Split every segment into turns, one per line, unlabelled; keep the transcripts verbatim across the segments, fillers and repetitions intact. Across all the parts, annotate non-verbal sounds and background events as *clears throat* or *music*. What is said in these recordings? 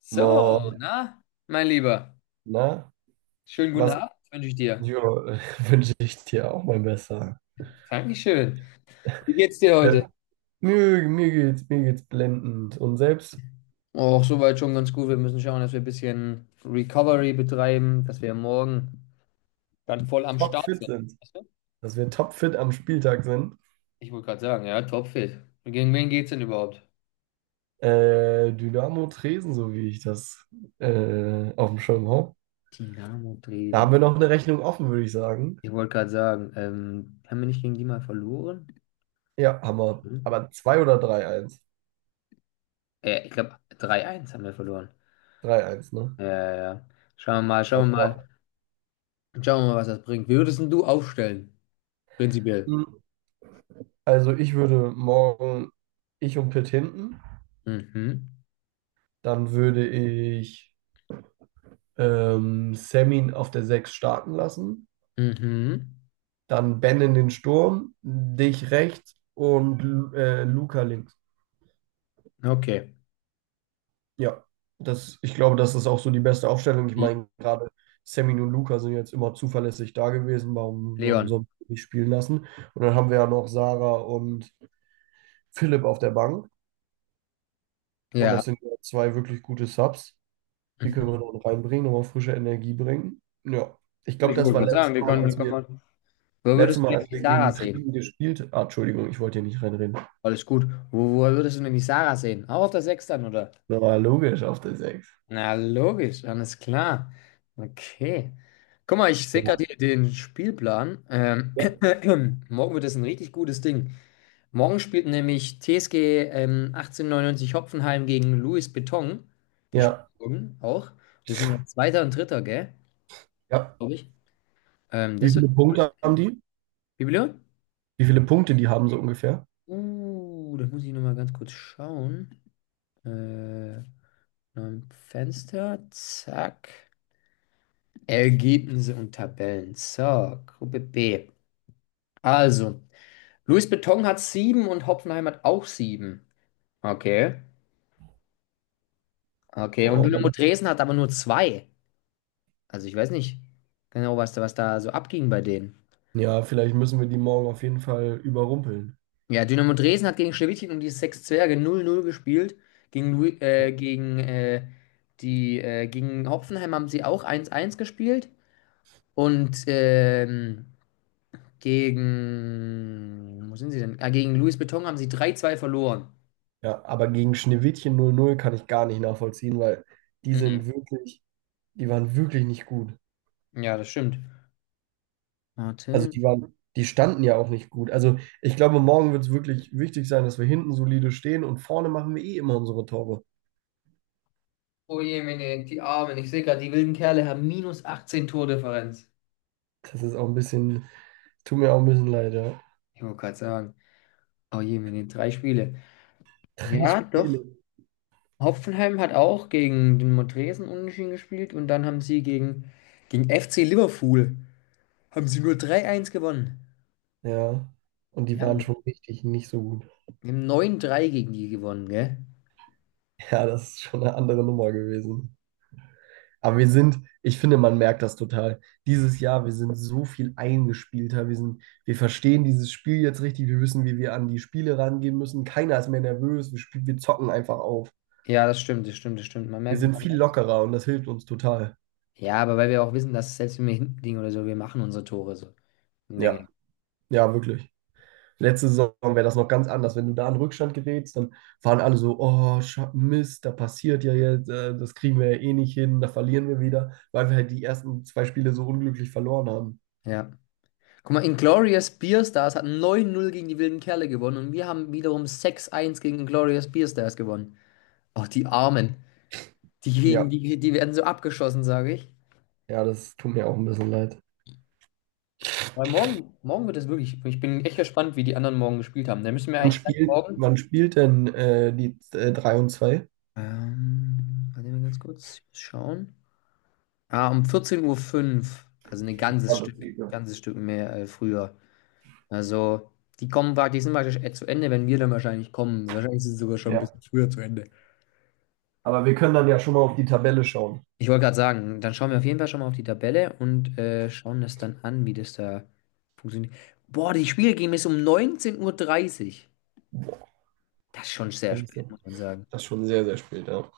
So,
Moin,
na, mein Lieber,
na,
schönen guten
was
Abend wünsche ich dir.
jo, *laughs* wünsche ich dir auch mal besser.
Dankeschön. Wie geht's dir
Äh,
heute?
mir, mir geht's, mir geht's blendend. Und selbst?
Auch soweit schon ganz gut. Wir müssen schauen, dass wir ein bisschen Recovery betreiben, dass wir morgen dann voll am Start
Topfit
sind.
sind,
Weißt du?
dass wir topfit am Spieltag sind.
Ich wollte gerade sagen, ja, topfit. Gegen wen geht's denn überhaupt?
Äh, Dynamo Dresden, so wie ich das äh, auf dem Schirm habe.
Dynamo
Da
Dresden.
haben wir noch eine Rechnung offen, würde ich sagen.
Ich wollte gerade sagen, ähm, haben wir nicht gegen die mal verloren?
Ja, haben wir.
Hm?
Aber zwei oder drei eins,
Äh, ich glaube, drei eins haben wir verloren.
drei eins, ne?
Ja, ja, ja. Schauen wir mal,
Ja,
schauen wir
klar.
mal. Schauen wir mal, was das bringt. Wie würdest denn du aufstellen? Prinzipiell.
Hm, Also ich würde morgen, ich und Pitt hinten,
Mhm.
dann würde ich ähm, Semin auf der sechs starten lassen,
Mhm.
dann Ben in den Sturm, dich rechts und Lu- äh, Luca links.
Okay.
Ja, das, ich glaube, das ist auch so die beste Aufstellung. Ich
Le-
meine, gerade Semin und Luca sind jetzt immer zuverlässig da gewesen. Warum, warum soll
Leon.
man die nicht spielen lassen? Und dann haben wir ja noch Sarah und Philipp auf der Bank. Und
Ja.
das sind ja zwei wirklich gute Subs. Die können wir dann reinbringen, nochmal frische Energie bringen. Ja, ich glaube,
Ich
das
wollte
war
gerade sagen,
letztes
wir
Mal,
können, wir
als
können
wir
mal. Wo würdest
letztes Mal,
du denn
als
die
wir
Sarah
gegen
sehen?
Trieben gespielt. Ah, Entschuldigung, ich wollte hier nicht reinreden.
Alles gut. Wo, wo würdest du denn die Sarah sehen? Auch auf der Sechs dann, oder?
Na, war logisch auf der sechs.
Na, logisch, alles klar. Okay. Guck mal, ich sehe gerade
Ja.
hier den Spielplan. Ähm,
Ja.
*clears throat* morgen wird es ein richtig gutes Ding. Morgen spielt nämlich T S G ähm, achtzehnhundertneunundneunzig Hopfenheim gegen Louis Beton. Die
Ja,
spielen morgen auch. Das sind ja Zweiter und Dritter, gell?
ja.
Glaube ich. Ähm,
Wie
das wird
viele
ein cooles
Punkte haben
Ding.
die?
Wie bitte?
Wie viele Punkte die haben so ungefähr?
Uh, das muss ich nochmal ganz kurz schauen. Äh, Neuen Fenster, zack. Ergebnisse und Tabellen. So, Gruppe B. Also, Louis Beton hat sieben und Hoffenheim hat auch sieben. Okay. Okay, und Dynamo
Und
Dresden hat aber nur zwei. Also, ich weiß nicht genau, was da, was da so abging bei denen.
ja, vielleicht müssen wir die morgen auf jeden Fall überrumpeln.
Ja, Dynamo Dresden hat gegen Schlewetin und die Sechs Zwerge null null gespielt. Gegen, Lu- äh, gegen, äh, die, äh, gegen Hoffenheim haben sie auch eins eins gespielt. Und ähm, gegen. Wo sind sie denn? Ah, gegen Louis Beton haben sie drei zwei verloren.
Ja, aber gegen Schneewittchen null null kann ich gar nicht nachvollziehen, weil die
Mhm.
sind wirklich, die waren wirklich nicht gut.
Ja, das stimmt.
Also
Warte.
die waren, die standen ja auch nicht gut. Also ich glaube, morgen wird es wirklich wichtig sein, dass wir hinten solide stehen und vorne machen wir eh immer unsere Tore.
Oh je, meine, die Armen. Ich sehe gerade, die wilden Kerle haben minus achtzehn Tordifferenz.
Das ist auch ein bisschen Tut mir auch ein bisschen leid, ja.
Ich wollte gerade sagen. Oh je, meine, drei Spiele.
Drei
Ja, doch.
Spiele.
Hoffenheim hat auch gegen den Montresen unentschieden gespielt und dann haben sie gegen, gegen F C Liverpool haben sie nur drei eins gewonnen.
Ja. Und die
Wir
waren
haben,
schon richtig nicht so gut.
wir haben neun drei gegen die gewonnen, gell?
Ja, das ist schon eine andere Nummer gewesen. Aber wir sind, ich finde, man merkt das total. Dieses Jahr, wir sind so viel eingespielter. Wir sind, wir verstehen dieses Spiel jetzt richtig. Wir wissen, wie wir an die Spiele rangehen müssen. Keiner ist mehr nervös. Wir spielen, wir zocken einfach auf.
Ja, das stimmt, das stimmt, das stimmt. Man
Wir
merkt, man
sind viel
merkt.
lockerer und das hilft uns total.
Ja, aber weil wir auch wissen, dass selbst wenn wir hinten liegen oder so, wir machen unsere Tore so. und
Ja,
Dinge.
ja, wirklich. Letzte Saison wäre das noch ganz anders. Wenn du da in Rückstand gerätst, dann waren alle so, oh, Scha- Mist, da passiert ja jetzt, äh, das kriegen wir ja eh nicht hin, da verlieren wir wieder, weil wir halt die ersten zwei Spiele so unglücklich verloren haben.
Ja. Guck mal, Inglourious Basterds hat neun null gegen die wilden Kerle gewonnen und wir haben wiederum sechs eins gegen Inglourious Basterds gewonnen. Ach, die Armen. Die, kriegen-
Ja,
die, die werden so abgeschossen, sage ich.
ja, das tut mir auch ein bisschen leid.
Weil morgen, morgen wird es wirklich, ich bin echt gespannt, wie die anderen morgen gespielt haben. Da müssen wir
Wann
eigentlich gleich
spielt,
morgen.
wann spielt denn äh, die äh, drei und zwei?
Ähm, warte mal ganz kurz, ich muss schauen. Ah, um vierzehn Uhr fünf, fünf, also ein ganzes
Ah, das
Stück,
geht ja.
ganzes Stück mehr äh, früher. Also, die kommen praktisch, sind praktisch äh, zu Ende, wenn wir dann wahrscheinlich kommen. Wahrscheinlich sind sie sogar schon ein
Ja.
bisschen früher zu Ende.
Aber wir können dann ja schon mal auf die Tabelle schauen.
Ich wollte gerade sagen, dann schauen wir auf jeden Fall schon mal auf die Tabelle und äh, schauen das dann an, wie das da funktioniert. Boah, die Spiele gehen bis um 19.30 Uhr. dreißig. Das ist schon sehr
Das ist
spät,
ja-
muss man sagen.
das ist schon sehr, sehr spät, ja.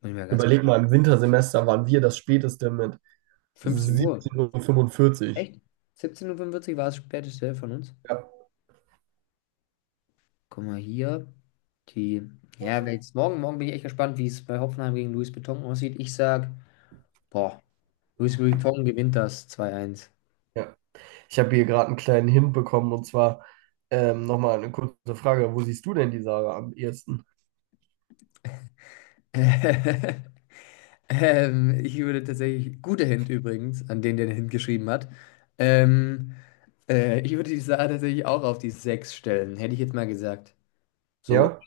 Muss ich mal ganz kurz.
Überleg mal, im Wintersemester waren wir das späteste mit
fünfzehn Uhr.
siebzehn Uhr fünfundvierzig fünfundvierzig.
Echt? 17.45 Uhr fünfundvierzig war das späteste von uns.
Ja.
Guck mal hier. Die. Ja, weil jetzt morgen, morgen bin ich echt gespannt, wie es bei Hoffenheim gegen Luis Beton aussieht. Ich sag, boah, Luis Beton gewinnt das zwei eins.
Ja. Ich habe hier gerade einen kleinen Hint bekommen und zwar ähm, nochmal eine kurze Frage. Wo siehst du denn die Sarah am ehesten?
*laughs* Ähm, ich würde tatsächlich, guter Hint übrigens, an den, der den Hint geschrieben hat. Ähm, äh, Ich würde die Sache tatsächlich auch auf die sechs stellen, hätte ich jetzt mal gesagt. So.
Ja?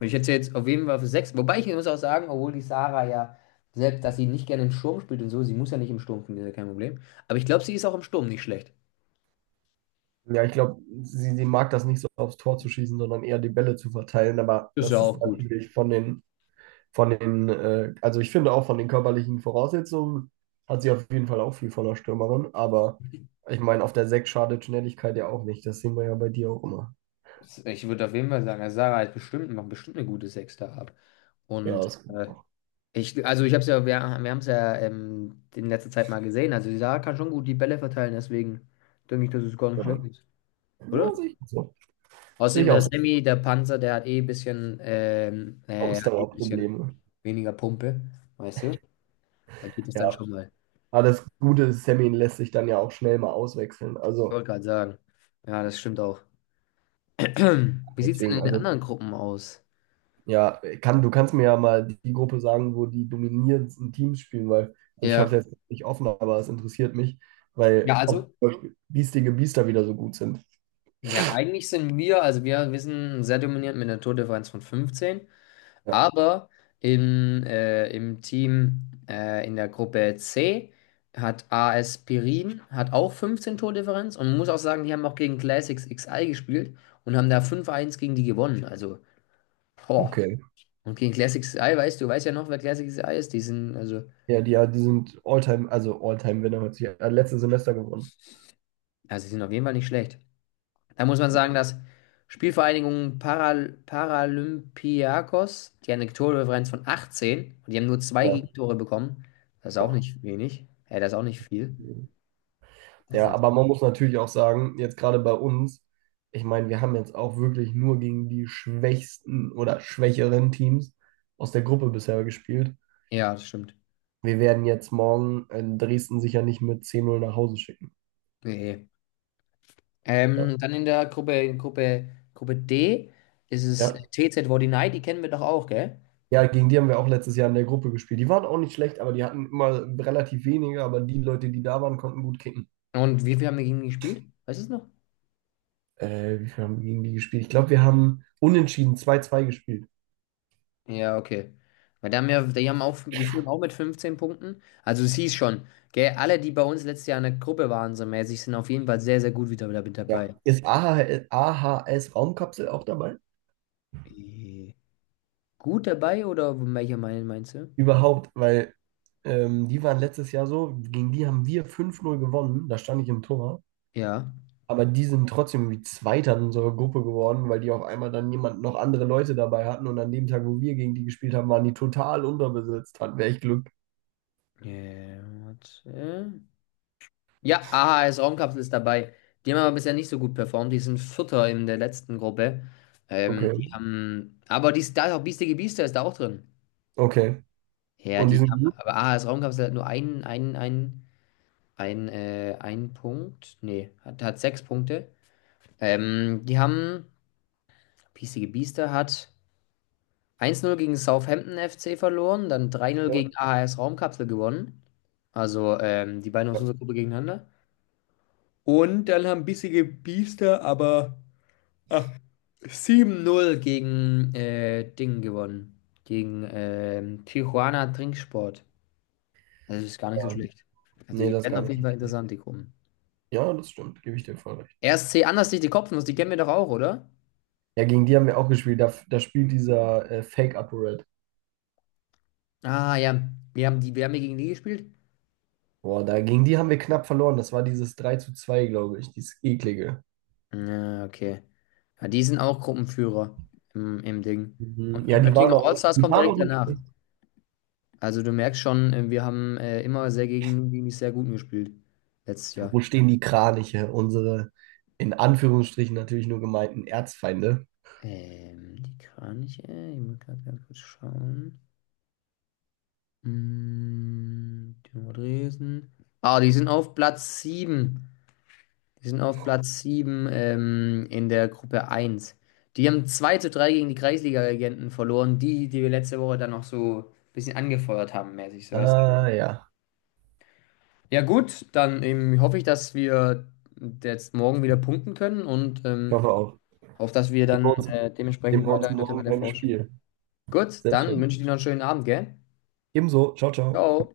Ich hätte sie jetzt auf jeden Fall für sechs. Wobei ich muss auch sagen, obwohl die Sarah ja, selbst dass sie nicht gerne im Sturm spielt und so, sie muss ja nicht im Sturm spielen, ist ja kein Problem. Aber ich glaube, sie ist auch im Sturm nicht schlecht.
Ja, ich glaube, sie, sie mag das nicht so, aufs Tor zu schießen, sondern eher die Bälle zu verteilen. Aber
Ist ja
das
auch
ist
gut.
natürlich von den, von den, äh, also ich finde auch von den körperlichen Voraussetzungen hat sie auf jeden Fall auch viel von der Stürmerin. Aber ich meine, auf der Sechs schadet Schnelligkeit ja auch nicht. Das sehen wir ja bei dir auch immer.
Ich würde auf jeden Fall sagen, also Sarah hat bestimmt, macht bestimmt eine gute Sechs da ab.
Ja,
Und
das
äh, ich, also ich habe es ja, wir, wir haben es ja ähm, in letzter Zeit mal gesehen. Also die Sarah kann schon gut die Bälle verteilen, deswegen denke ich, dass es gar nicht schlecht
ja,
ist, oder?
ja, sehe ich auch so. Sehe
Außerdem
ich
der
auch so.
Sammy, der Panzer, der hat eh ein bisschen, ähm, äh, hat eh ein bisschen
Ausdauerprobleme.
weniger Pumpe, weißt du? Da geht es dann
Ja.
schon mal.
Aber das Gute ist, Sammy lässt sich dann ja auch schnell mal auswechseln.
Ich
Also,
wollte gerade sagen. Ja, das stimmt auch. *clears throat* Wie sieht es denn
deswegen,
in den
also,
anderen Gruppen aus?
ja, kann, du kannst mir ja mal die Gruppe sagen, wo die dominierendsten Teams spielen, weil, also ich
Ja.
habe es jetzt nicht offen, aber es interessiert mich, weil,
Ja,
ob
also,
zum Beispiel biestige Biester wieder so gut sind.
ja, eigentlich sind wir, also wir, wir sind sehr dominierend mit einer Tordifferenz von fünfzehn,
Ja,
aber im, äh, im Team äh, in der Gruppe C hat A S Pirin hat auch fünfzehn Tordifferenz und man muss auch sagen, die haben auch gegen Classics elf gespielt und haben da fünf eins gegen die gewonnen. Also, boah.
okay.
Und gegen Classics elf, weißt du, weißt ja noch, wer Classics elf ist? Die sind, also.
Ja, die, ja, die sind Alltime, also Alltime-Winner, hat sich äh, letztes Semester gewonnen.
Also, sie sind auf jeden Fall nicht schlecht. Da muss man sagen, dass Spielvereinigung Paral Paralympiakos, die haben eine Tordifferenz von achtzehn und die haben nur zwei Mhm.
Ja,
Gegentore bekommen. Das ist auch
boah.
nicht wenig. Ja, das ist auch nicht viel. Das
Ja,
ist
aber man muss natürlich auch sagen, jetzt gerade bei uns, ich meine, wir haben jetzt auch wirklich nur gegen die schwächsten oder schwächeren Teams aus der Gruppe bisher gespielt.
ja, das stimmt.
Wir werden jetzt morgen in Dresden sicher nicht mit zehn zu null nach Hause schicken.
Nee, nee.
Ja.
Ähm, dann in der Gruppe, in Gruppe, Gruppe D ist es
Ja,
T Z Wordinei, die kennen wir doch auch, gell?
ja, gegen die haben wir auch letztes Jahr in der Gruppe gespielt. Die waren auch nicht schlecht, aber die hatten immer relativ wenige, aber die Leute, die da waren, konnten gut kicken.
Und wie viel haben wir gegen die gespielt? Weißt du es noch?
Äh, wie viel haben wir gegen die gespielt? Ich glaube, wir haben unentschieden zwei zwei gespielt.
Ja, okay. Weil da haben ja, die haben auch, die führen auch mit fünfzehn Punkten. Also es hieß schon, gell, alle, die bei uns letztes Jahr in der Gruppe waren, so mäßig, sind auf jeden Fall sehr, sehr gut wieder mit
Ja.
dabei.
Ist AHS, A H S Raumkapsel auch dabei?
Äh, Gut dabei oder welcher Meinung meinst du?
Überhaupt, weil ähm, die waren letztes Jahr so, gegen die haben wir fünf null gewonnen, da stand ich im Tor.
Ja.
Aber die sind trotzdem wie Zweiter in unserer Gruppe geworden, weil die auf einmal dann jemand noch andere Leute dabei hatten. Und an dem Tag, wo wir gegen die gespielt haben, waren die total unterbesetzt. Hatten wir echt Glück.
Äh, warte. Ja, A H S Raumkapsel ist dabei. Die haben aber bisher nicht so gut performt. Die sind Vierter in der letzten Gruppe. Ähm,
Okay,
die haben, aber die ist da ist auch Biestige Biester ist da auch drin.
okay.
Ja,
Und die
die
sind gut?
haben, aber A H S Raumkapsel hat nur einen, einen, einen. Ein, äh, ein Punkt. Nee, hat, hat sechs Punkte. Ähm, die haben, Piesige Biester hat eins null gegen Southampton F C verloren, dann drei null
Ja,
gegen A H S Raumkapsel gewonnen. Also ähm, die beiden aus
ja,
unserer Gruppe gegeneinander. Und dann haben Bissige Biester aber ah, sieben null gegen äh, Ding gewonnen. Gegen ähm, Tijuana Trinksport. Das ist gar nicht so
ja.
schlecht. Also
Nee,
die
das ist
werden
gar
auf
nicht
jeden
so
Fall
schlecht.
interessant, die Gruppen.
Ja, das stimmt, gebe ich dir voll recht.
R S C Anderslicht, die Kopfnuss, die kennen wir doch auch, oder?
Ja, gegen die haben wir auch gespielt. Da, da spielt dieser äh, Fake Upper Red.
Ah, ja. Wir haben die, wir haben ja gegen die gespielt?
Boah, da, gegen die haben wir knapp verloren. Das war dieses drei zu zwei, glaube ich, dieses eklige.
Ja, okay. Ja, die sind auch Gruppenführer im, im Ding.
Mhm. Ja,
Und
die waren
Oettinger
noch nicht,
Allstars
die
kommt
waren auch
direkt
nicht
danach.
schlecht.
Also du merkst schon, äh, wir haben äh, immer sehr gegen, gegen die sehr guten gespielt. Letztes Jahr.
Wo stehen die Kraniche? Unsere, in Anführungsstrichen natürlich nur gemeinten Erzfeinde.
Ähm, die Kraniche, ich muss gerade ganz kurz schauen. Mm, Dynamo Dresden. Ah, die sind auf Platz sieben. Die sind auf Platz sieben ähm, in der Gruppe eins. Die haben zwei zu drei gegen die Kreisliga-Regenten verloren, die, die wir letzte Woche dann noch so ein bisschen angefeuert haben, mäßig, so weißt du.
Ah, ja.
Ja, gut, dann ähm, hoffe ich, dass wir jetzt morgen wieder punkten können und
Ich
ähm,
hoffe auch.
hoffe, dass wir
Sehen
dann
wir uns,
äh,
sehen
dementsprechend
wir
weiter
uns
in der
morgen
Tabelle
beim
forschen.
Spiel.
Gut,
Sehr
dann
schön.
wünsche ich dir noch einen schönen Abend, gell?
Ebenso. Ciao, ciao.
Ciao.